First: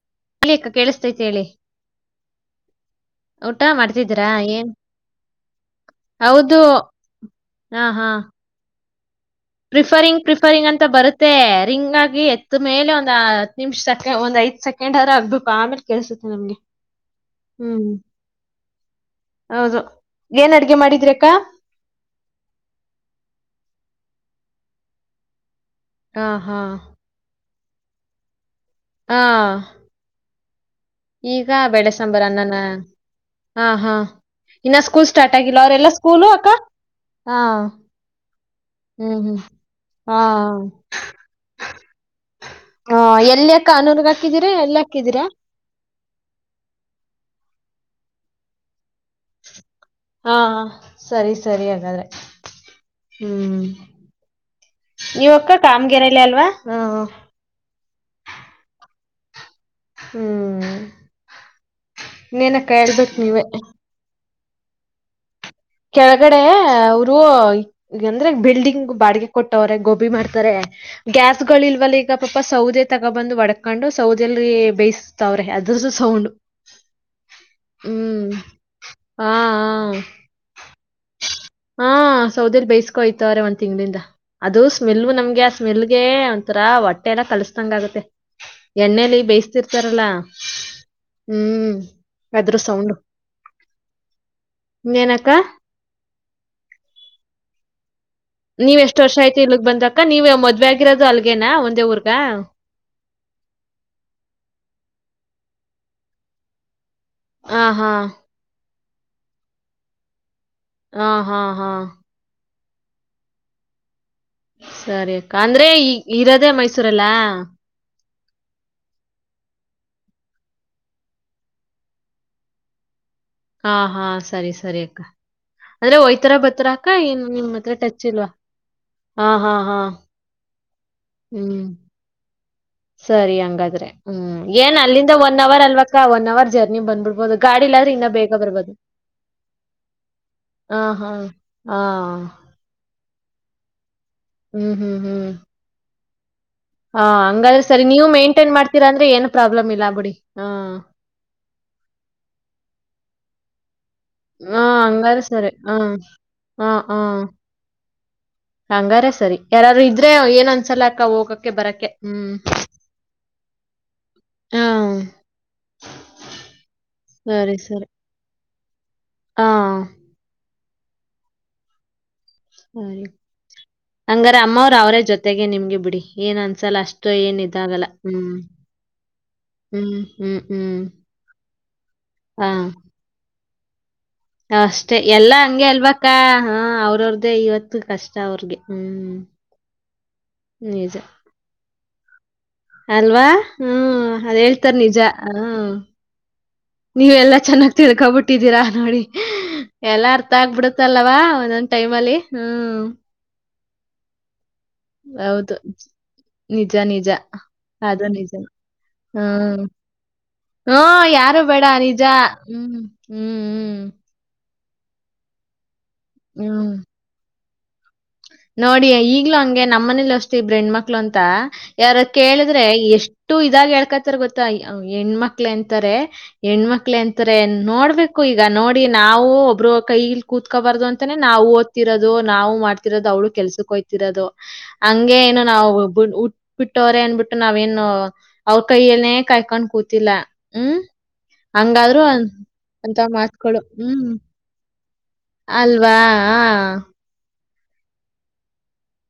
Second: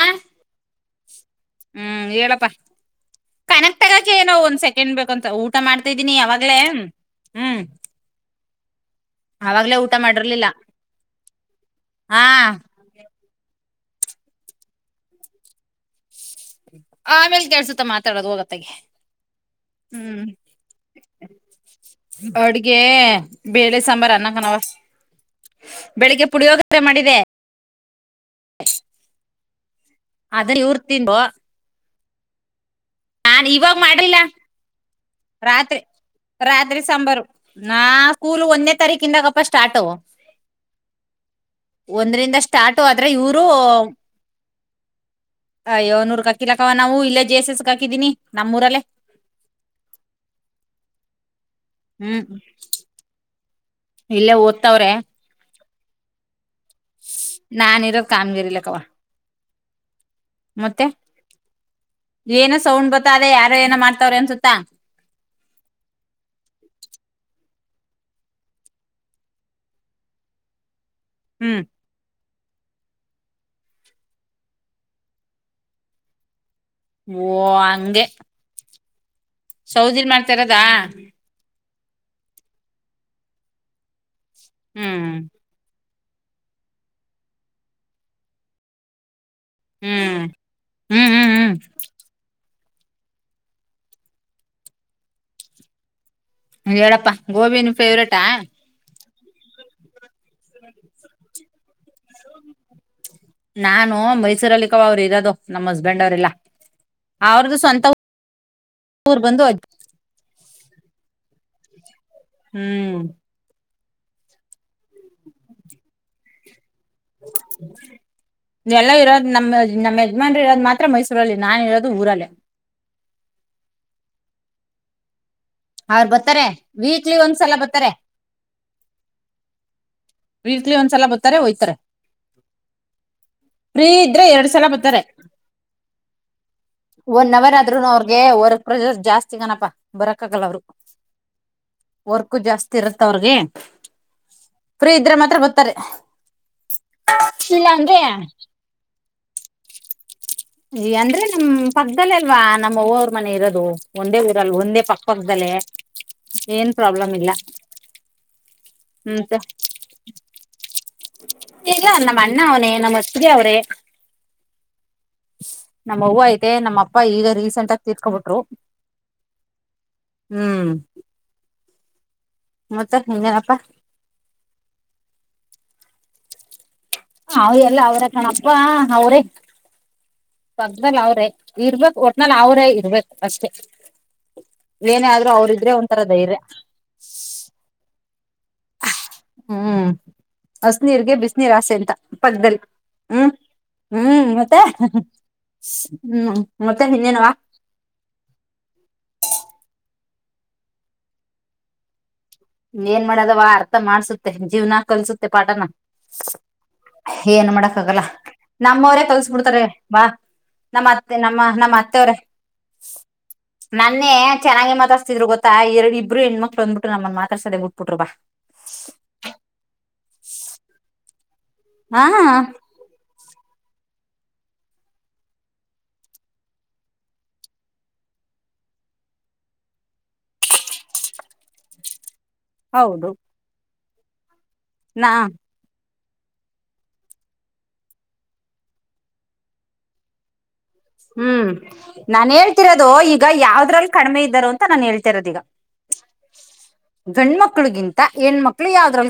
ಹ ಹೇಳಿ ಅಕ್ಕ ಕೇಳಿಸ್ತೈತೆ ಹೇಳಿ ಹ್ಮ್ ಹೇಳಪ್ಪಾ ಊಟ ಕನೆಕ್ಟ್ ಆಗಕೆ ಮಾಡ್ತಿದ್ದೀರಾ ಏನೊ ಒಂದ್ ಏನ್ ಸೆಕೆಂಡ್ ಬೇಕಂತ ಊಟ ಮಾಡ್ತಾದ್ದೀನಿ ಯಾವಾಗ್ಲೇ ಹೌದು ಹ್ಮ್. ಹಾ ಹಾ ಅವಾಗ್ಲೇ ಊಟ ಪ್ರಿಫರಿಂಗ್ ಮಾಡಿರ್ಲಿಲ್ಲ ಪ್ರಿಫರಿಂಗ್ ಅಂತ ಬರುತ್ತೆ ರಿಂಗ್ ಆಗಿ ಹಾ ಎತ್ ಮೇಲೆ ಒಂದ್. ನಿಮ್ಶಕೆ ಒಂದ್ ಐದ್ ಸಕೆಂಡಾರ ಆಗ್ಬೇಕು ಆಮೇಲೆ ಕೆಲ್ಸುತ್ ಆಮೇಲ್ ಕೆಳ್ಸುತ್ತ ಮಾತಾಡದ್ ಹೋಗತ್ತಗೆ. ಹೌದು ಹ್ಮ್ ಏನ್ ಅಡ್ಗೆ ಮಾಡಿದ್ರಿ ಅಕ್ಕ ಅಡ್ಗೆ ಬೇಳೆ ಸಾಂಬಾರ್ ಅನ್ನಕನವ. ಬೆಳಿಗ್ಗೆ ಹಾ ಹಾ ಪುಡಿಯೋಗರ ಮಾಡಿದೆ ಹಾ ಆದ್ರ ಇವ್ರ ಈಗ ಬೆಳೆಸ ಸಂಂಬರ ಅಣ್ಣ್ಣ ನಾ ಇವಾಗ ಮಾಡ್ಲಿಲ್ಲ ಸ್ಕೂಲ್ ಸ್ಟಾರ್ಟ್ ಆಗಿಲ್ಲ ಅವರೆಲ್ಲಾ ಸ್ಕೂಲ್ ಅಕ್ಕ ಹ ನಾ ಸ್ಕೂಲ್ ಒಂದೇ ತಾರೀಕ ಸ್ಟಾರ್ಟ ಒಂದರಿಂದ ಸ್ಟಾರ್ಟ ಹಾ ಆದ್ರೆ ಇರು ಎಲ್ಲಿ ಅಕ್ಕ ಅನೂರ್ಗ್ ಹಾಕಿದಿರಾ ಎಲ್ಲಿ ಹಾಕಿದಿರಾ ನೂಕಲ ನಾ ಇಲ್ಲ ಜ ಹಾಕಿದೀನಿ ನಮ್ಮೂರಲ್ಲೇ ಹಾ ಸರಿ ಸರಿ ಹಾಗಾದ್ರೆ ಹ್ಮ್್ಮ ಹ್ಮ್ ಇಲ್ಲೇ ಓದ್ತವ್ರೆ ಕಾಮ ಗೆರೆಲೇ ಅಲ್ವಾ ಹಾ ನಾ ನಿರೋದ ಕಾಮಗಿರಿಲ್ಲ ಕವ ಹ್ಮ್ ಮತ್ತೆ ಏನ ಇನ್ನೇನಕ್ಕ ಸೌಂಡ್ ಹೇಳ್ಬೇಕು ಬತ್ತಾದ್ರೆ ನೀವೇ ಯಾರ ಏನ ಮಾಡ್ತವ್ರ ಅನ್ಸುತ್ತ ತ್ತ ಕೆಳಗಡೆ ಅವರು ಈಂದ್ರೆ ಬಿಲ್ಡಿಂಗ್ ಬಾಡಿಗೆ ಕೊಟ್ಟವ್ರೆ ಗೋಬಿ ಮಾಡ್ತಾರೆ ಗ್ಯಾಸ್ ಹ್ಮ್ ಗಳ ಇಲ್ವಲ್ಲ ಈಗ ಪಾಪ ಸೌದೆ ತಗ ಬಂದುಒಡಕೊಂಡು ಸೌದೆೆಯಲ್ಲಿ ಬೇಯಿಸತಾವ್ರೆ ಅದ್ರದ್ದು ಸೌಂಡ್ ಓ ಅಂಗೆ ಹ್ಮ್ ಹಾ ಹಾ ಸೌದಿಯಲ್ಲಿ ಮಾಡತಾರದ ಹಾ ಸೌದರಿ ಬೇಸ್ಕೊಯ್ತವಾರೆ ಒಂದ್ ತಿಂಗಗಳಿಂದ ಅದು ಸ್ಮೆಲ್ ಹ್ಮ್ ನಮ್ಗೆ ಆ ಸ್ಮೆಲ್ ನಂಗೆ ಒಂಥರ ಹೊಟ್ಟೆ ಎಲ್ಲ ಕಲ್ಸತಂಗ ಆಗುತ್ತೆ ಎಣ್ಣೆ ಬೈಸ ಹ್ಮ್ ಹ್ಮ್ ಹ್ಮ್ ಹ್ಮ್ ಅದ್ರ ಸೌಂಡ್ ಇನ್ನು ಎನಅಕ್ಕ ಅ ಹೇಳಪ್ಪ ಗೋಬಿ ನೀ ಫೇವ್ರೇಟ್ ನೀವೆ ಎಷ್ಟ ಎಷ್ಟು ವರ್ಷ ಆಯತಿ ಇಲ್ಗ್ ಬಂದಕ್ಕ ನೀವ್ ಮದ್ವೆ ಆಗಿರೋದು ಅಲ್ಗೇನಾ ಒಂದೇ ಊರ್ಗ ನಾನು ಮೈಸೂರಲ್ಲಿಕ್ಕ ಅವರು ಇರೋದು ನಮ್ಮ್ ಹಸ್ಬೆಂಡ್ ಅವ್ರಲ್ಲ ಅವ್ರ್ದು ಆ ಸ್ವಂತ ಹಾ. ಊರು ಮೂರ್ ಬಂದು ಹಾ- ಹಾ - ಹಾ ಹ್ಮ್ ಸರಿ ಅಕ್ಕ ಅಂದ್ರೆ ಇಗ ಇರದು ದ ಮೈಸ್ ಸುರೆಲ್ಲ ಎಲ್ಲ ಇರೋದು್ ನಮ್ಮ ನಮ್ಮ ಯಜಮಾನ್ರಿ ಇರೋದು ಮಾತ್ರ ಮೈಸೂರಲ್ಲಿ ನನ್ ಇರೋದು ಊರಲ್ಲೇ ಹಾ- ಹಾ ಸರಿ -ಸರಿ ಅಕ್ಕ ಅಂದ್ರೆ ಅವ್ರು ಒಯ್ತರ ಬರ್ತಾರೆ ಬತ್ತರ ಅಕ್ಕ ವೀಕ್ಲಿ ನ್ ಒಂದ್ಸಲ ನಿಮ್ಮ್ ಹತ್ರ ಬರ್ತಾರೆ ಟಚ್ ಇಲ್ವಾ ಹ ಹಾ ಹಾ ವಿ ಹ್ಮ್ ಸರಿ ಫ್ರೀ ಹಾಗಂಗಾದ್ರೆ ಇದ್ರೆ ಹ್ಮ್ ಎರಡ್ ಸಲ ಏನ್ ಬರ್ತಾರೆ ಅಲ್ಲಿಂದ ಒನ್ ಅವರ್ ಅಲ್ವಕ್ಕ ಒನ್ ಅವರ್ ಜರ್ನಿ ಒನ್ ಬಂದ್ಬಿಡ್ಬೋದು ಅವರ್ ಆದ್ರೂನು ಗಾಡಿಲಾದ್ರೆ ಇನ್ನ ಅವ್ರಿಗೆ ಬೇಗ ವರ್ಕ್ ಬರ್ಬೋದು ಪ್ರೆಷರ್ ಜಾಸ್ತಿ ಕಣಪಾ ಬರಕ್ ಆಗಲ್ಲ ಅವ್ರು ಹ ಹಾ ಹಾ ತ್ತ ಅವ್ರಿಗೆ ಫ್ರೀ ಇದ್ರೆ ಮಾತ್ರ ಬರ್ತರೆ ಹ ಹಂಗಾದ್ರೆ ಸರಿ ನೀವು ಮೈಂಟೈನ್ ಮಾಡ್ತೀರಾ ಅಂದ್ರೆ ಏನ್ ಪ್ರಾಬ್ಲಮ್ ಇಲ್ಲ ಬುಡಿ ಈ ಅಂದ್ರೆ ನಮ್ ಪಕ್ಕದಲ್ಲೆ ಅಲ್ವಾ ನಮ್ಮ ಅವ್ವರು ಮನೆ ಇರೋದು ಒಂದೇ ಊರಲ್ಲಿ ಹ್ಮ ಒಂದೇ ಪಕ್ಕ ಹಂಗಾರ ಪಕ್ಕದಲ್ಲೇ ಸರಿ ಹ್ಮ ಏನ್ ಹ ಪ್ರಾಬ್ಲಮ್ ಹ್ಮ ಇಲ್ಲ ಹಂಗಾರ ಹ್ಮಂತ ಸರಿ ಯಾರಾರು ಇದ್ರೆ ಏನ್ ಅಂಸಲಕ್ಕ ಹೋಗಕ್ಕೆ ಇಲ್ಲ ಬರಕ್ಕೆ ನಮ್ಮ ಹ್ಮ್ ಅಣ್ಣ ಅವನೇ ನಮ್ಮ ಅತ್ತಿಗೆ ಅವ್ರೇ ಹ್ಮ್ ನಮ್ಮ ಅವು ಐತೆ ನಮ್ಮ ಅಪ್ಪ ಈಗ ಸರಿ, ರೀಸೆಂಟ್ ಆಗ ಸರಿ. ತರ್ಕೊಬಿಟ್ರು ಹಾ, ಹ್ಮ್ ಮತ್ತೆ ಇನ್ನೇನಪ್ಪಾ ಹಂಗಾರ ಅಮ್ಮವ್ರ ಅವ್ರೇ ಜೊತೆಗೆ ನಿಮ್ಗೆ ಬಿಡಿ ಏನ್ ಅನ್ಸಲ್ಲ ಅಷ್ಟು ಏನ್ ಅವ ಎಲ್ಲ ಇದಾಗಲ್ಲ. ಅವರ ಹ್ಮ್. ಕಣಪ್ಪಾ ಅವ್ರೇ ಹ್ಮ್, ಹ್ಮ್, ಹ್ಮ್. ಪಕ್ಕದಲ್ ಅವ್ರೆ ಇರ್ಬೇಕಕ್ ಒಟ್ನಲ್ಲಿ ಹಾ. ಅವ್ರೇ ಇರ್ಬೇಕು ಅಷ್ಟೇ ಅಷ್ಟೇ ಏನೇ ಆದ್ರೂ ಎಲ್ಲಾ ಹಂಗೆ ಅವ್ರಿದ್ರೆ ಅಲ್ಬ ಒಂಥರ ಧೈರ್ಯ ಹ ಅವ್ರ ಅವ್ರ್ದೇ ಇವತ್ತು ಕಷ್ಟ ಅವ್ರಿಗೆ. ಹ್ಮ್. ಹ್ಮ್ ನಿಜ. ಹಸನೀರ್ಗೆ ಬಿಸಿನೀರ್ ಆಸೆ ಎಂತ ಅಲ್ವಾ ಹ್ಮ್ ಅದ್ ಹೇಳ್ತಾರ ನಿಜ ಹ್ಮ ಹ್ಮ್ ಮತ್ತೆ ಇನ್ನೇನವಾ ನೀವೆಲ್ಲಾ ಚೆನ್ನಾಗ್ತರ ಕಬಟ್ಟಿದ್ದೀರಾ ನೋಡಿ ಎಲ್ಲರ ತ್ತಗ ಬಿಡುತ್ತಲವಾ ಒಂದೊಂದ್ ಟೈಮ ಅಲ್ಲಿ ಏನ್ ಮಾಡೋದ ವ ಅ ಮಾಡಸುತ್ತೆ ಜೀವ್ನ ಕಲ್ಸುತ್ತೆ ಹೌದು. ಪಾಠನ ನಿಜ, ನಿಜ. ಏನ್ ಮಾಡಕ್ ಆಗಲ್ಲ ಅದು ನಿಜ. ನಮ್ಮವರೇ ಕಲ್ಸಬಿಡ್ತಾರೆ ಹ್ಮ್. ಬಾ ನಮ್ಮ ಹ್ಮ್, ಅತ್ತೆ ನಮ್ಮ ಯಾರು ಬೇಡ ನಮ್ಮ ನಿಜ. ಅತ್ತೆವರೇ ಹ್ಮ್. ಹ್ಮ್, ನನ್ನೇ ಚೆನ್ನಾಗಿ ಮ ಮಾತಾಸ್ತಿದ್ರು ಗೊತ್ತ ಎರಡು ಇಬ್ರು ಹ್ಮ್. ಹ್ಮ್. ಹೆಣ್ಮಕ್ಳಂದಬಟ್ಟು ನಮ್ಮ ತಸಡವು ನೋಡಿ ಈಗ್ಲೂ ಹಂಗೆ ನಮ್ಮನೇಲಿ ಹೊಸ್ತ ಹೆಣ್ಮಕ್ಳು ಅಂತ ಯಾರ ಹಾ ಕೇಳಿದ್ರೆ ಎಷ್ಟ ಇು ಇದಾಗ ಹೇಳ್ಕತ್ತಾರ ಗೊತ್ತಾ ಹೆಣ್ಮಕ್ಳ ಅಂತಾರೆ ಹೆಣ್ಮಕ್ಳ ಅಂತಾರೆ ನೋಡ್ಬೇಕು ಈಗ ನೋಡಿ ನಾವು ಒಬ್ರು ಕೈಲಿ ಕೂತ್ಕೋಬಾರ್ದು ಅಂತಾನ ನಾವು ಓದ್ತಿರೋದು ನಾವು ಇರದ ಹೌದು ಅವಳ ಕೆಲ್ಸಕ್ಕೆೋಯ ತ್ತರದ ನಾ ಹಂಗೆ ಏನು ನಾವು ಉಟ್ಬಿಟ್ಟವ್ರ ಅನ್ಬಿಟ್ಟು ನಾವೇನು ಅವ್ರ ಕೈಯನೇ ಕಾಯ್ಕೊಂಡ್ ಕೂತಿಲ್ಲ ಹ್ಮ್, ಹ್ಮ್ ಹಂಗಾದ್ರೂ ನಾನ್ ಹೇಳ್ತಿರೋದು ಅಂತ ಈಗ ಮಾತುಗಳು. ಯಾವ್ದ್ರಲ್ಲಿ ಹ್ಮ್, ಕಡಿಮೆ ಇದ್ದಾರ ಅಂತ ನಾನ್ ಹೇಳ್ತಿ ಅಲ್ವಾ ಮಕ್ಕಳಿಗಿಂತ ಹೆಣ ಮಕ್ಳು ಯಾವ್ದ್ರ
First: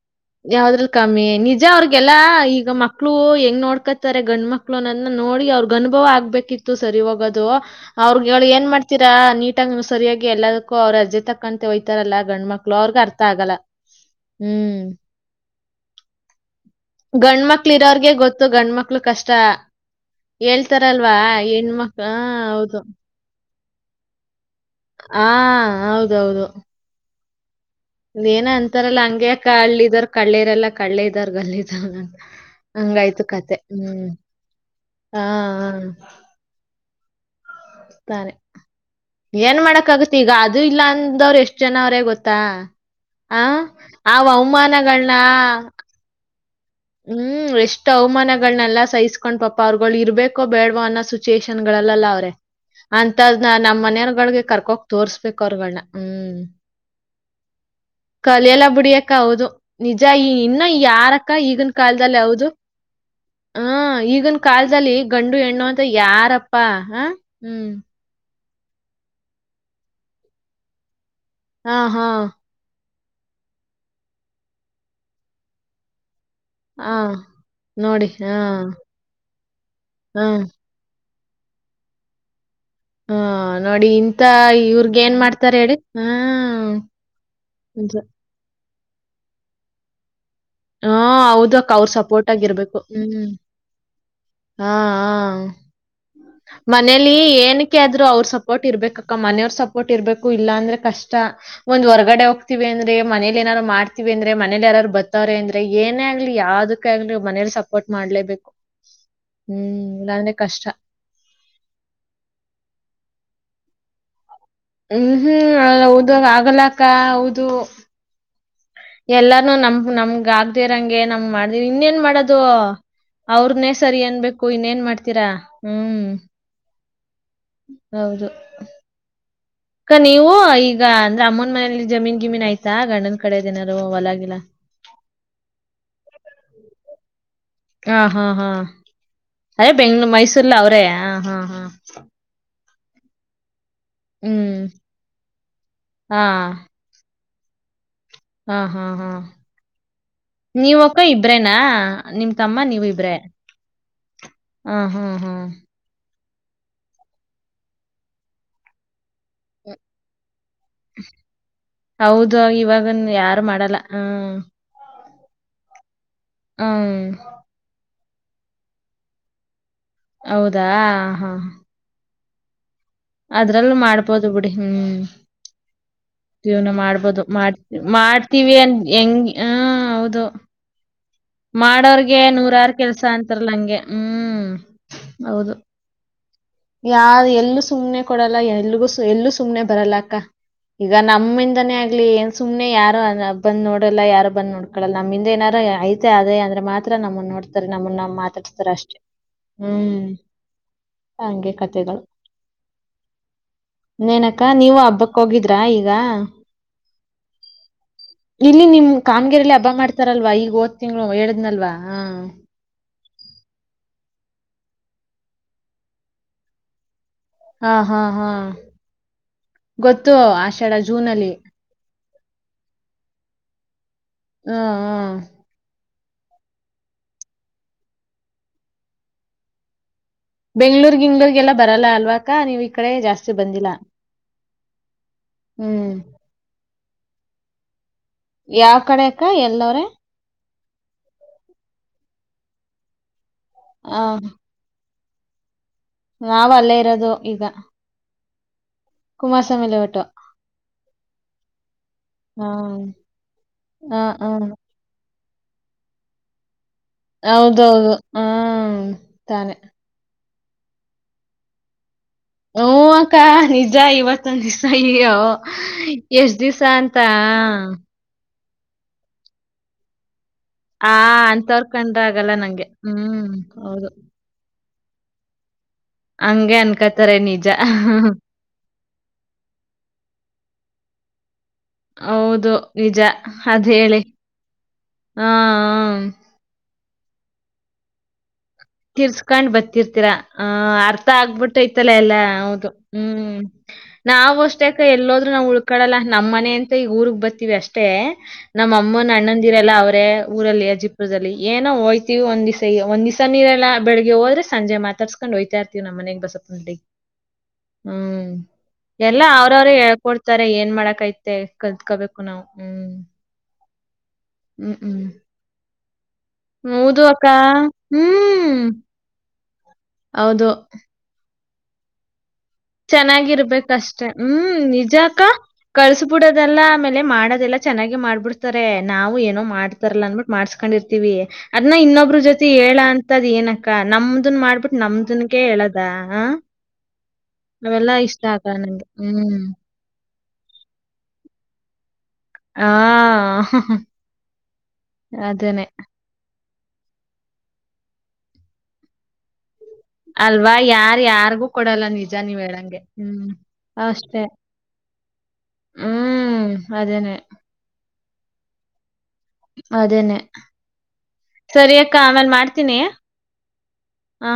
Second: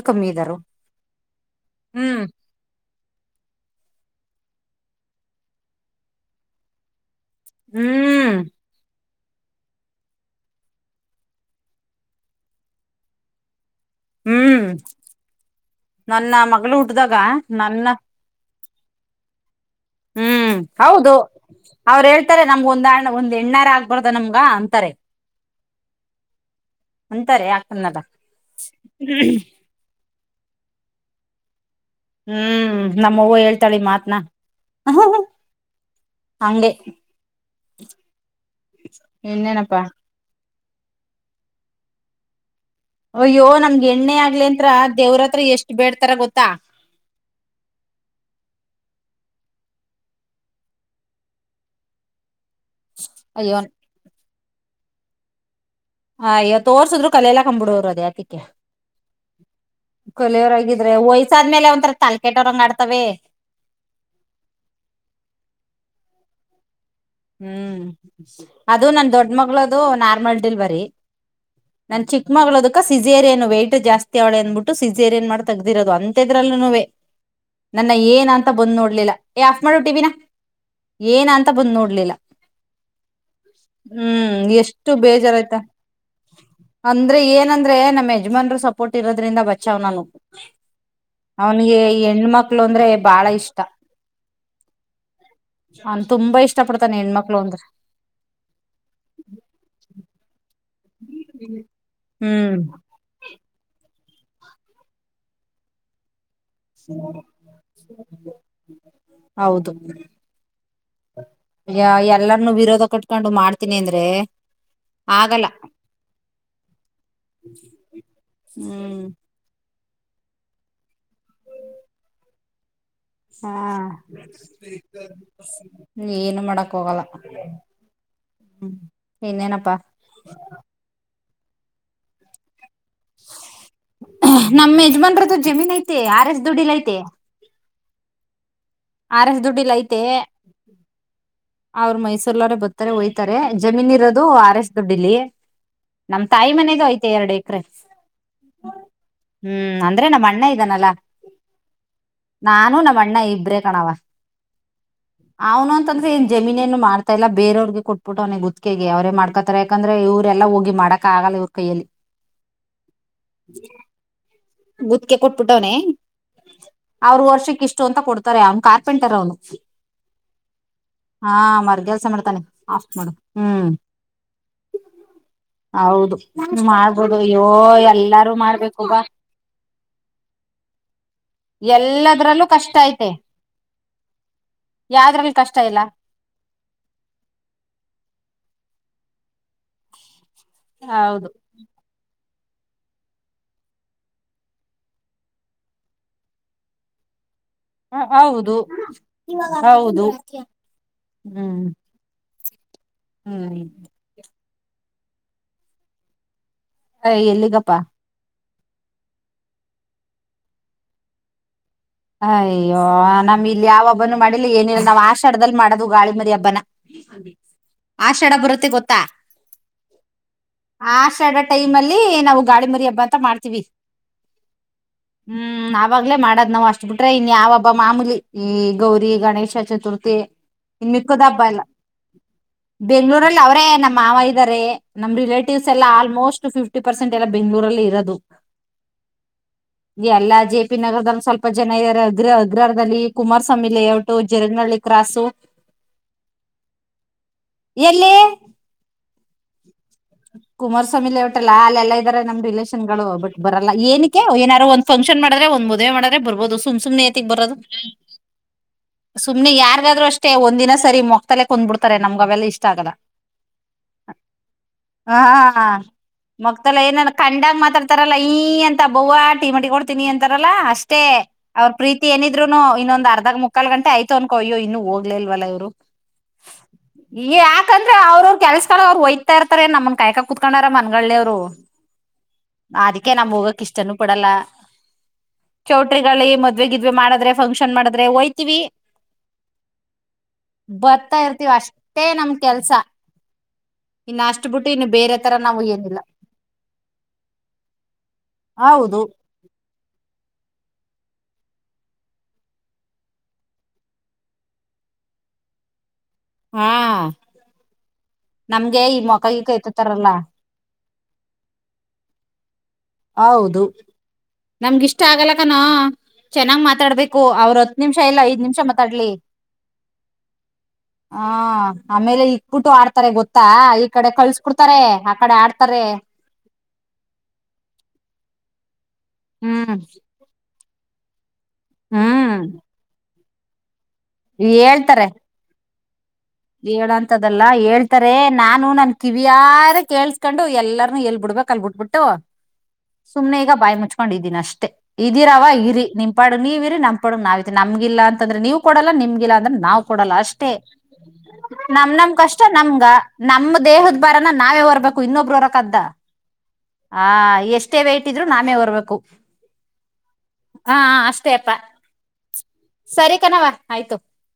ಯಾವ್ದ್ರಲ್ ಕಮ್ಮಿ ನಿಜ ಅವ್ರಗೆಲ್ಲಾ ಹ್ಮ್ ಈಗ ಮಕ್ಕ ಮಕ್ಳು ಹೆಂಗ್ ನೋಡ್ಕತಾರೆ ಗಂಡ ಮಕ್ಳು ಅನ್ನೋದನ್ನ ನೋಡಿ ಅವ್ರಗ್ ಅನುಭವ ಆಗ್ಬೇಕಿತ್ತು ಸರಿ ಇವಾಗದು ಅವ್ರಗ್ ಹ್ಮ್ ಹೇಳ ಏನ್ ಮಾಡ್ತ ನೀಟಾಗಿ ಸರಿಯಾಗಿ ಎಲ್ಲದಕ್ಕೂ ಅವರು ಅಜೆ ತಕ್ಕಂತೆ ಹಯ್ತಾರಲ್ಲ ಗಂಡ ಮಕ್ಳು ಅವ್ರಗ ಅರ್ಥ ಆಗಲ್ಲ ಹ್ಮ್ ನನ್ನ ಮಗಳು ಹುಟ್ದಾಗ ನನ್ನ ಗಂಡ ಮಕ್ಳು ಕಷ್ಟ ಹ್ಮ್ ಹೌದು ಹೇಳ್ತಾರಲ್ವಾ ಹೆಣ್ಮಕ್ ಅವ್ರ ಆ! ಹೇಳ್ತಾರೆ ನಮ್ಗ ಹೌದು. ಒಂದ್ಣ್ಣ ಒಂದ್ ಹೆಣ್ಣಾರ ಆಗ್ಬಾರ್ದ ನಮ್ಗ ಅಂತಾರೆ ಹಾ ಹೌದೌದು ಅಂತಾರೆ ಯ ಇದೇಏನ ಅಂತಾರಲ್ಲ ಹಂಗಗೆಕ ಹಳ್ಳ ಇದರ್ ಕಳ್ಳೇರಲ್ಲ ಕಡ್ಳ್ಳೇ ಇದರ್ ಗಲ್ಲಿ ಹ್ಮ್ ನಮ್ಮವ ಹೇಳ್ತಾಳೆ ಹ್ಮ್. ಮಾತ್ನಾ ಆ! ಹಂಗೆ ತಾರೆ ಏನ್ ಇನ್ನೇನಪ್ಪಾ ಮಾಡಕ ಆಗತ್ತ ಈಗ ಅದು ಇಲ್ಲ ಅಂದವ್ರು ಎಷ್ಟ್ ಜನ ಅವ್ರೇ ಗೊತ್ತಾ ಆ ಅಯ್ಯೋ ನಮ್ಗೆ ಆ ಎಣ್ಣೆ ಆಗ್ಲಿ ಅಂತ್ರ ಅವಮಾನಗಳನ್ನ ದೇವ್ರತ್ರ ಎಷ್ಟ್ ಬೇಡ್ತರ ಗೊತ್ತ ಕುತ್ತ ಹ್ಮ್ ಎಷ್ಟ್ ಅವಮಾನಗಳನೆಲ್ಲಾ ಸಹಿಸ್ಕೊಂಡ್ ಪಾಪ ಅವ್ರರುಗಳು ಇರ್ಬೇಕೋ ಬೇಡ್ವ ಅನ್ನೋ ಸಿಚುುವೇೇಶನ್ ಗಳಲ್ಲಲ್ಲ ಅವ್ರೆ ಅಂತ್ ನ ಅಯ್ಯೋ ನಮ್ಮ ಮನೆಯವಗಳಗೆ ಕರ್ಕೊ ತೋರ್್ಬೇಕು ಅವರ್ವಣ್ಣ ಹ ಇವತ್ತುೋರ್ಸಿದ್ರು ಕಲೆೆಲ್ಲ ಕ್ಬಿಡೋರು ಅದೇ ಅತಕ್ಕೆ ಕಲಿಯಲ್ಲ ಬಿಡಿಯಕ್ಕ ಹೌದು ನಿಜ ಈ ಇನ್ನ ಕಲೆಯೋರಾಗಿದ್ರೆ ಯಾರಕ್ಕ ವಯಸ್ಸಾದ್ಮೇಲೆ ಈಗಿನ ಒಂಥರ ಕಾಲದಲ್ಲಿ ಹೌದು ತಲ್ಕೆಟ್ಟೋರಂಗ ಆಡ್ತವೆ ಹ ಈಗಿನ ಕಾಲದಲ್ಲಿ ಗಂಡು ಹೆಣ್ಣು ಅಂತ ಯಾರಪ್ಪ ಪ್ಪಾ ಹ್ಮ್ ಅದು ನನ್ ದೊಡ್ಡ ಮಗಳದು ನಾರ್ಮಲ್ ಡಿಲ್ವರಿ ಹಾ ನನ್ ಹಾ ಚಿಕ್ಕ ಮಗ್ಳೋದಕ್ಕ ಸಿಜೇರಿಯನ್ನು ವೈಟ್ ಜಾಸ್ತಿ ಅವಳ ಅಂದ್ಬಿಟ್ಟು ಸಿಜೇರಿಯನ್ ಮಾಡಿ ತೆಗಿರೋದು ಅಂತ ತ್ತ ಇದ್ರಲ್ಲೇ ಹಾ ನನ್ನ ನೋಡಿ ಏನ ಹಾ ಅಂತ ಬಂದ್ ನೋಡ್ಲಿಲ್ಲ ಏ ಆಫ್ ಮಾಡ ಟಿವಿನ ಹಾ ಏನ ಅಂತ ಬಂದ್ ನೋಡಿ ಇಳ್ಳಿಲ್ಲ ಹಾ ನೋಡಿ ಇಂಥ ಹ್ಮ್ ಎಷ್ಟು ಇವ್ರಿಗೇನ್ ಬೇಜಾರಾಯ್ತ ಮಾಡ್ತಾರೆ ಹೇಳಿ? ಹಾ. ಅಂದ್ರೆ ಏನಂದ್ರೆ ನಿಜ. ನಮ್ಮ ಯಜಮಾನ್ರು ಸ್ವಲ್ ಕೊಟ್ಟಿರೋದ್ರಿಂದ ಬಾವ್ ನಾನ ಹಾ ಹೌದ ಅಕ್ಕ ಅವ್ರ ಸಪೋರ್ಟ್ ಹೆಣ್ಮಕ್ಳು ಆಗಿರ್ಬೇಕು ಅಂದ್ರೆ ಬಾಳ ಹ್ಮ್ ಇಷ್ಟ ಹಾ ಅವ್ನ್ ತುಂಬಾ ಇಷ್ಟ ಪಡ್ತಾನೆ ಮನೇಲಿ ಹೆಣ್ಮಕ್ಳು ಅಂದ್ರೆ ಏನಕ್ಕೆ ಆದ್ರು ಅವ್ರ ಸಪೋರ್ಟ್ ಇರ್ಬೇಕಕ್ಕ ಮನೆಯವ್ರ ಸಪೋರ್ಟ್ ಇರ್ಬೇಕು ಇಲ್ಲ ಕಷ್ಟ ಒಂದ್ ಹೊರ್ಗಡೆ ಹ್ಮ್ ಹೋಗ್ತಿವಿ ಅಂದ್ರೆ ಮನೇಲಿ ಏನಾರ್ರು ಮಾಡ್ ಅಂದ್ರ ಮನೆಲ್ಲಿ ಯಾರು ಬ ಾರೆ ಅಂದ್ರೆ ಏನ್ ಯಾವ್ದಕ್ಕ ಆಲಿ ಮನೇಲಿ ಸಪೋರ್ಟ್ ಮಾಡ್ಲೇಬೇಕು ಹೌದು ಹ್ಮ್ ಇಲ್ಲಾಂದ್ರೆ ಕಷ್ಟ ಹನಿ ಅಂದ್ರೆ ಹ್ಮ್ ಆಗಲ್ಲ ಹ್ಮ್ ಹೌದು ಆಗಲಕ್ಕ ಹೌದು ಹ್ಮ್ ಎಲ್ಲಾನೂ ನಮ ನಮ್ಗ ಆಗ್್ದೇರಂಗೆ ನಮ್ ಮಾಡ್ದಿ ಇನ್ೇನ್ ಮಾಡೋದು ಹಾ ಅವ್ರನ್ನೇ ಸರಿ ಅನ್ಬೇಕು ಇನ್ನೇನ್ ಮಾಡ್ತೀರಾ ಹ್ಮ್ ಏನು ಮಾಡಕ್ ಹೋಗಲ್ಲ ಹೌದು ಇನ್ನೇನಪ್ಪಾ ಅಕ್ಕ ನೀವು ಈಗ ಅಂದ್ರೆ ಅಮೌಂ ೇ ಜಮೀನ್ ಗಿಮೀನ್ ಆಯ್ು ನಮ್ಮ್ ಯಜಮಾನ್ರದ್ದು ಜಮೀನ್ ಐತೆ ಆರ್ ಎಸ್ ದುಡ್ಡಿಲ ಐತೆ ಹಾ ಹಾ ಹಾ ಆರ್ ಎಸ್ ಅದೇ ದುಡ್ಡಿಲ್ ಐತೆ ಬೆಂಗ್ೂ ಮೈಸೂರ್ಲ್ಲ ಅವ್ರೇ ಹ ಹಾ ಹಾ ಹ ಹೋಯ್ತಾರೆ ಜಮೀನ್ ಇರೋದು ಆರ್ ಹ್ಮ್ ಎಸ್ ದುಡ್ಡಿಲಿ ಹಾ ನಮ್ ತಾಯಿ ಮನೆದು ಐ್ತೆ ಎರಡ ಕ್ರೆ ಹಾ ಹಾ ಹಾ ನಮ್ ಅಣ್ಣ ಇದಾನಲ್ಲಾ ನೀವಕ್ಕ ಇಬ್ರೇನಾ ನಿಮ ತಮ್ಮ ನೀವ ಇಬ್ರೇ ಹಾ ಹಾ ಹಾ ಅವನು ಅಂತ ಏ ಜಮೀನ್ ಏನು ಮಾಡ್ತ ಇಲ್ಲ ಬೇರವ್ರಿಗೆ ಕೊಟ್ಬುಟ್ ಅವ್ನೆ ಗುತ್ತಿಗೆಗೆ ಅವ್ರೇ ಮಾಡ್ಕತರೆ ಯಾಕಂದ್ರೆ ಇವ್ರೆಲ್ಲ ಹೋಗ್ ಹೌದು ಇವಾಗನ್ ಯಾರು ಮಾಡಲ್ಲ ಹ್ಮ. ಗುತ್ತಿಗೆ ಕೊಟ್ಬುಟ್ಟವ್ನೆ ಹ್ಮ್ ಅವ್ರ್ ವರ್ಷಕ್ ಇಷ್ಟು ಅಂ ಅಂತ ಕೊಡ್ತಾರೆ ಅವ್ನ್ ಕಾರ್ಪೆಂಟರ್ ಅವ್ನು. ಹೌದಾ ಹ್ಮ್. ತನ್ ಅದ್ರಲ್ಲು ಮಾಡ್ಬೋದು ಬಿಡಿ ಹ್ಮ್ ಹೌದು ಜೀವ್ನ ಮಾಡ್ಬೋದು ಅಯ್ಯೋ ಮಾಡ್ ಎಲ್ಲಾರು ಮಾಡ್ತೀವಿ ಅನ್ ಮಾಡ್ಬೇಕು ಬಾ ಹೆಂಗ್ ಹ. ಹೌದು ಮಾಡೋರ್ಗೆ ಎಲ್ಲದ್ರಲ್ಲೂ ನೂರಾರ್ ಕಷ್ಟ ಕೆಲ್ಸ ಐತೆ ಅಂತಾರಲ್ಲ ಹಂಗೆ ಹ್ಮ್ ಯಾವ್ದ್ರಲ್ಲಿ ಹೌದು. ಕಷ್ಟ ಇಲ್ಲ ಯಾರು ಎಲ್ಲೂ ಸುಮ್ನೆ ಕೊಡಲ್ಲ ಎಲ್ಗು ಎಲ್ಲೂ ಸುಮ್ನೆ ಬರಲ್ಲಕ್ಕ ಈಗ ಹೌದು ನಮ್ಮಿಂದಾನೇ ಆಗ್ಲಿ ಏನ್ ಸುಮ್ಮನೆ ಯಾರು ಬಂದ್ ನೋಡಲ್ಲ ಯಾರು ಬಂದ್ ನೋಡ್ಕೊಳ್ಳಳಲ್ಲ ನಮ್ಮಿಂದ ಏನಾದಾರು ಐತೆ ಅದೆ ಅಂದ್ರೆ ಮಾತ್ರ ನಮ್ಮುನ್ ನೋಡ್ತಾರೆ. ಅ ನಮ್ಮನ್ನ ಹ ಹೌದು ಮಾತಾಡ್ಸ್ತಾರ ಅಷ್ಟೆ ಹ್ಮ್ ಹೌದು. ಹಂಗೆ ಹ್ಮ್ ಕಥೆಗಳ್. ಹ್ಮ್. ಇಗ ನೀವು ಹಬ್ಬಕ್ ಹೋಗಿದ್ರಾ ಈಗ. ಯ್ ಎಲ್ಲಿಗಪ್ಪಾ. ಇಲ್ಲಿ ನಿಮ್ ಕಾಮ್ಗೆರೆಲಿ ಹಬ್ಬ ಮಾಡ್ತಾರಲ್ವಾ ಈಗ್ ಓದ್ ತಿಂಗ್ಳು ಹೇಳುದ್ನಲ್ಲ. ಅಯ್ಯೋ ನಮ್ ಇಲ್ಲಿ ಯಾವ್ ಹಬ್ ಹಬ್ಬನು ಮಾಡಿಲ್ಲ ಏನಿಲ್ಲ ನಾವು ಆಷಾಡ್ದಲ್ ಮಾಡೋದು ಗಾಳಿ ಮರಿ ಹಬ್ಬನ. ಹಾ ಹಾ ಹಾ ಆಷಾಡ ಬರುತ್ತೆ ಗೊತ್ತಾ, ಗೊತ್ತು ಆಷಾಢ ಜೂನ್ ಅಲ್ಲಿ ಆಷಾಡ ಟೈಮಲ್ಲಿ ನಾವು ಗಾಳಿ ಮರಿ ಹಬ್ಬ ಅಂತ ಮಾಡ್ತೀವಿ. ಹ್ಮ್ ಹ್ಮ. ಆವಾಗಲೇ ಮಾಡೋದ್ ನಾವ್ ಅಷ್ ಬಿಟ್ರೆ ಇನ್ನ್ ಯಾವ್ ಹಬ್ಬ ಮಾಮೂಲಿ ಈ ಗೌರಿ ಗಣೇಶ ಚತುರ್ ತಿ ಇನ್ನ ಬೆಂಗ್ಳೂರ್ ಮಿಕ್ಕದ ಹಬ್ಬ ಗಿಂಗ್ಳೂರ್ಗೆಲ್ಲ ಎಲ್ಲ, ಬರಲ್ಲ ಅಲ್ವಾಕ ನೀವ್ ಈ ಕಡೆ ಜಾಸ್ತಿ ಬೆಂಗ್ಗಳೂರಲ್ ಅವ್ರೇ ಬಂದಿಲ್ಲ ನಮ್ ಮಾವ ಇದ್ದಾರೆ ನಮ್ಮ್ ರಿಲೇಟಿವ್ಸ್ ಎಲ್ಲ ಹ್ಮ್ ಆಲ್ಮೋಸ್ಟ್ ಫಿಫ್ಟ ಟಿ ಪರ್ಸೆಂಟ್ ಎಲ್ಲ ಬೆಂಗ್ಳೂರಲ್ಲಿ ಇರದು. ಯಾವ್ ಕಡೆ ಅಕ್ಕ ಎಲವ್ರೆ. ತಿ ನಗರ್ ಸ್ವಲ್ಪ್ ಇಪ್ಪತ್ ಜನ ಇದಾರೆ ಅಗ್ರ ಅಗ್ರಹಾರ್ದಲ್ಲಿ. ಕುಮಾರಸ್ವಾಮಿ ಹ ಲೇಔಟು ಜರಗ್ನಳ್ಳಿ ಕ್ರಾಸು. ನಾವ್ ಅಲ್ಲೇ ಇರೋದು ಈಗ. ಎಲ್ಲಿ ಮಾಸಮಲೆವಟ್ಟು. ಕುಮಾರಸ್ವಾಮಿ ಲಔಟ್ಟಲ್ಲ ಅಲ್ಲಲ್ಲ ಇದಾರೆ ನಮ್ ಹ ರಿಲೇಷನ್ ಗಳು ಬಿಟ್ಟ ಬರಲ್ಲ ಹ ಏನಕ್ಕೆ ಹ ಏನಾರು ಒಂದ. ಮಾಡ್ರೆ ಒಂದ ಮದುವೆ ಮಾಡ್ರ ಬರ್ಬೋದು. ಸುಮ್ ಸುಮ್ನೆ ಏತಕ್ ಬರೋದು ಹೌದೌದು ಹ್ಮ ತಾನೆ. ಅಷ್ಟ ಒಂದ ದಿನ ಸರಿ ಮಕ್ತಲೆೇ ಕುಂದ್ಬಡ್ತ. ಹಓ ಆ ಕಾ ನೀ ಜಾಯ ವತ ಸಾಯ. ಹ ಮಕ್ತಲ್ಲ ಏನ ಕಂಡಾಗ ಮಾತಾಡ್ತಾರಲ್ಲ. ನೀ ಅಂತ ಅ ಬಬವ ಟೀ ಮಟ್ಟಿ ಕೊತೀನಿ ಅಂತ. ಾರಲ್ಲಾ ಆ ಅಷ್ಟೇ ಅಂತವ್ರ ಅವ್ರ ಕಂಡ್ರ ಪ್ರೀತಿ ಆಗಲ್ಲ ಏನಿದ್ರುನು ನಂಗೆ ಇನ್ನೊಂದ್ ಹ್ಮ್ ಅರ್ಧಗ್ ಮುಕ್ಕಾಲ್ ಹೌದು ಗಂೆ ಆಯತ ಅನ್ಕೋಯ್ಯ ಇನ್ನು. ಹೋಗ್ಲೇಲ್ವಲ್ಲ ಇವರು. ಹಂಗೆ ಅನ್ಕತಾರೆ ಈ ನಿಜ ಯಾಕಂದ್ರೆ ಅವ್ರ ಅವರು ಕೆಲ್ಸ ಕಳ ಅವ್ರು ಒಯ್ತಾ ಇರ್ತಾರೆ ನಮಗ. ಕಾಯಕ ಕುೂತ್ಕೊಂಡಾರ ಮನ್ಗಳಿ ಅವರು ಹೌದು ನಿಜ ಅದಕ್ಕೆ ನಮ ಹೋಗಕ ಅದ್ ಇಷ್ಟನುೂ ಹೇಳಿ ಕೊಡಲ್ಲ ಹಾ ಹಾ. ಚೌಟ್ರಿಗಳಿ ಮದ್ವೆ. ಗ್ ಮಾಡದ್ರೆಫಂಕ್ಷನ್ ಮಾಡ್ರೆಯ್. ತಿೀರ್ಸ್ಕೊಂಡ್ ಬರ್ತಿರ್ತೀರಾ ಆ ಅರ್ಥ ಬರ್ತಾ ಇರ್ತಿವಿ ಆಗ್ಬಿಟ್ಟುಐತಲ್ಲ ಅಷ್ಟೇ ಎಲ್ಲ ನಮ್ ಹೌದು ಕೆಲ್ಸ ಹ್ಮ್ ಇನ್ನ ನಾವ ಅಷ್ಟ್ ಅಷ್ಟೆ. ಬಿಟ್ಟು ಇನ್ನು ಬೇರೆ ಎಲ್ಲೋದ್ೂ ತರ ನಾವ್ ನಾವು ಉಳ್ಕಡಲ್ಲ ಏನಿಲ್ಲ ನಮ್ಮ್ನೆ ಅಂತ ಈಗ ಊರ್ಗ್ ಬರ್ತೀವಿ ಅಷ್ಟೇ ನಮ್ಮ ಹೌದು ಅಮ್ಮನಣ್ಣಂದಿರಲ್ಲ ಅವ್ರ ಅಲ್ಲಿ ಅಜಿಪುರದಲ್ಲಿ ಏನೋ ಹೋ್ತೀವಿ ಒಂದ್ಿವಸ ಒಂದ ದಿವಸ ನೀರ ಎ ಬೆಳಗ್ ಹದ್ರೆ ಸಂಜೆ ಮಾತಾಡ್ಸ್ೊಂಡು ಹಯ್ತ ಇರ್ತವಿ ನ ಮನೆಗೆ ಬಸ ಹಾ ಹ್ಮ್ ನಮ್ಗೆ ಈ ಮೊಕ ಎಲ್ಲಾ ಗಿಕ ಅವ್ರವ್ರು ಎತ್ತತಾರಲ್ಲ ಹೇಳ್ಕೊಡ್ತಾರೆ ಏನ್ ಮಾಡಕ್ ಕೈತೆ ಕಲ್ತ್ಕೋಬೇಕು ನಾವ್ ಹ್ಮ್ ಹೌದು ಹ್ಮ್, ನಮ್ಗಿಷ್ಟ ಹ್ಮ್. ಆಗಲ್ಲಕನ ಹೌದು ಚೆನ್ನ್ತಾಡ್ಬೇಕು ಅಕ್ಕ. ಅವ್ರರು ಹತ್ ನಿಮಿಷ ಇಲ್ಲ ಐದ್ ನಿಮಷ ಹ್ಮ್. ಮಾತಾಡ್ಲಿ ಹೌದು ಹಾ ಆಮೇಲೆ ಇಕ್ಬಿಟ್ಟು ಆಡ್ತಾರೆ ಗೊತ್ತಾ ಚೆನ್ನಾಗಿರ್ಬೇಕ ಈ ಅಷ್ಟೆ ಕಡೆ ಹ್ಮ್ ಕಳ್ಸ್ಬಿಡ್ತಾರೆ ಆ ನಿಜಕ್ಕ ಕಡೆ ಆಡ್ತಾರೆ ಕಳ್ಸಬಿಡದೆಲ್ಲ ಆಮೇಲೆ ಮಾಡದೆಲ್ಲ ಚೆನ್ನಾಗಿ ಮಾಡ್ಬಿಡ್ತಾರೆ ನಾವು ಏನ ಹ್ಮ್ ಮಾಡ್ತಾರಲ್ಲ ಅನ್ಬಿಟ್ಟ ಮಾಡಸ್ ಹ ಕೊಂಡಿರ್ತೀವಿ ಅದ್ ಇನ್ನೊಬ್್ರ ಹ್ಮ್ ಜೊತೆ ಹೇಳ ಅಂತ ಅದ ಏನಕ್ಕ ನಮ್ದನ್ ಮಾಡ್ಬಿಟ್ಟು ನಮ್ದನ್ ಹೇಳದ ದಾ ಹೇಳ ಅಂತದಲ್ಲ ಹೇಳ್ತಾರೆ ಇಷ್ಟ ಆಗಲ್ಲ ನಾನು ನಂಗೆ. ನನ್ ಕಿವಿಯ ಹ್ಮ್. ಕೇಳ್ಸ್ಕೊಂಡು ಎಲ್ಲರನುೂ ಎಲ್ ಬಿಡ್ಬೇಕು ಅಲ್ಬ ಬಿಟ್ಬಿಟ್ಟು ಆ! ಸುಮ್ನೆ ಈಗ ಬಾಯಿ ಮುಚ್ಕೊಂಡಿದ್ದೀನಿ ಅಷ್ಟೇ ಇದೀರಾವ ಅದೇನೇ. ಇರಿ ನಿಮಪಾಡ್ ನೀವ ಇರಿ ನಮ್ ಪಾಡಿಗ ನಾವಿದೇವ ನಮ್ಗಿಲ್ಲ ಅಂದ್ರೆ ನೀವು ಕೊಡಲ್ಲ ನಿಮಗಿಲ್ಲ ಅಂದ್ರೆ ನಾವು ಕೊಡಲ್ಲ ಅಷ್ಟೇ ಅಲ್ವಾ? ಯಾರ್ ಯಾರಿಗೂ ಕೊಡಲ್ಲ ನಮ್ ನಮ್ ನಿಜ ನೀವ್ ಕಷ್ಟ ಹೇಳಂಗೆ. ನಮ್ಗ ಹ್ಮ್. ನಮ ದೇಹದ ಅಷ್ಟೇ. ಬಾರನ ನಾವೇ ಹೊರ್ಬೇಕು ಇನ್ನೊಬ್ರು ಹೊರಕ್ದ್ದ ಹ್ಮ್. ಆ ಅದೇನೇ, ಎಷ್ಟೇ ವೈಟ್ ಇದ್ರೂ ನಾನೆ ಹೊರ್ಬೇಕು ಅದೇನೇ ಹ ಅಷ್ಟೇ ಅಪ್ಪಾ ಸರಿ ಅಕ್ಕ ಆಮೇಲೆ ಮಾಡ್ತೀನಿ ಸರಿ ಕಣವ ಆಯ್ತು. ಹ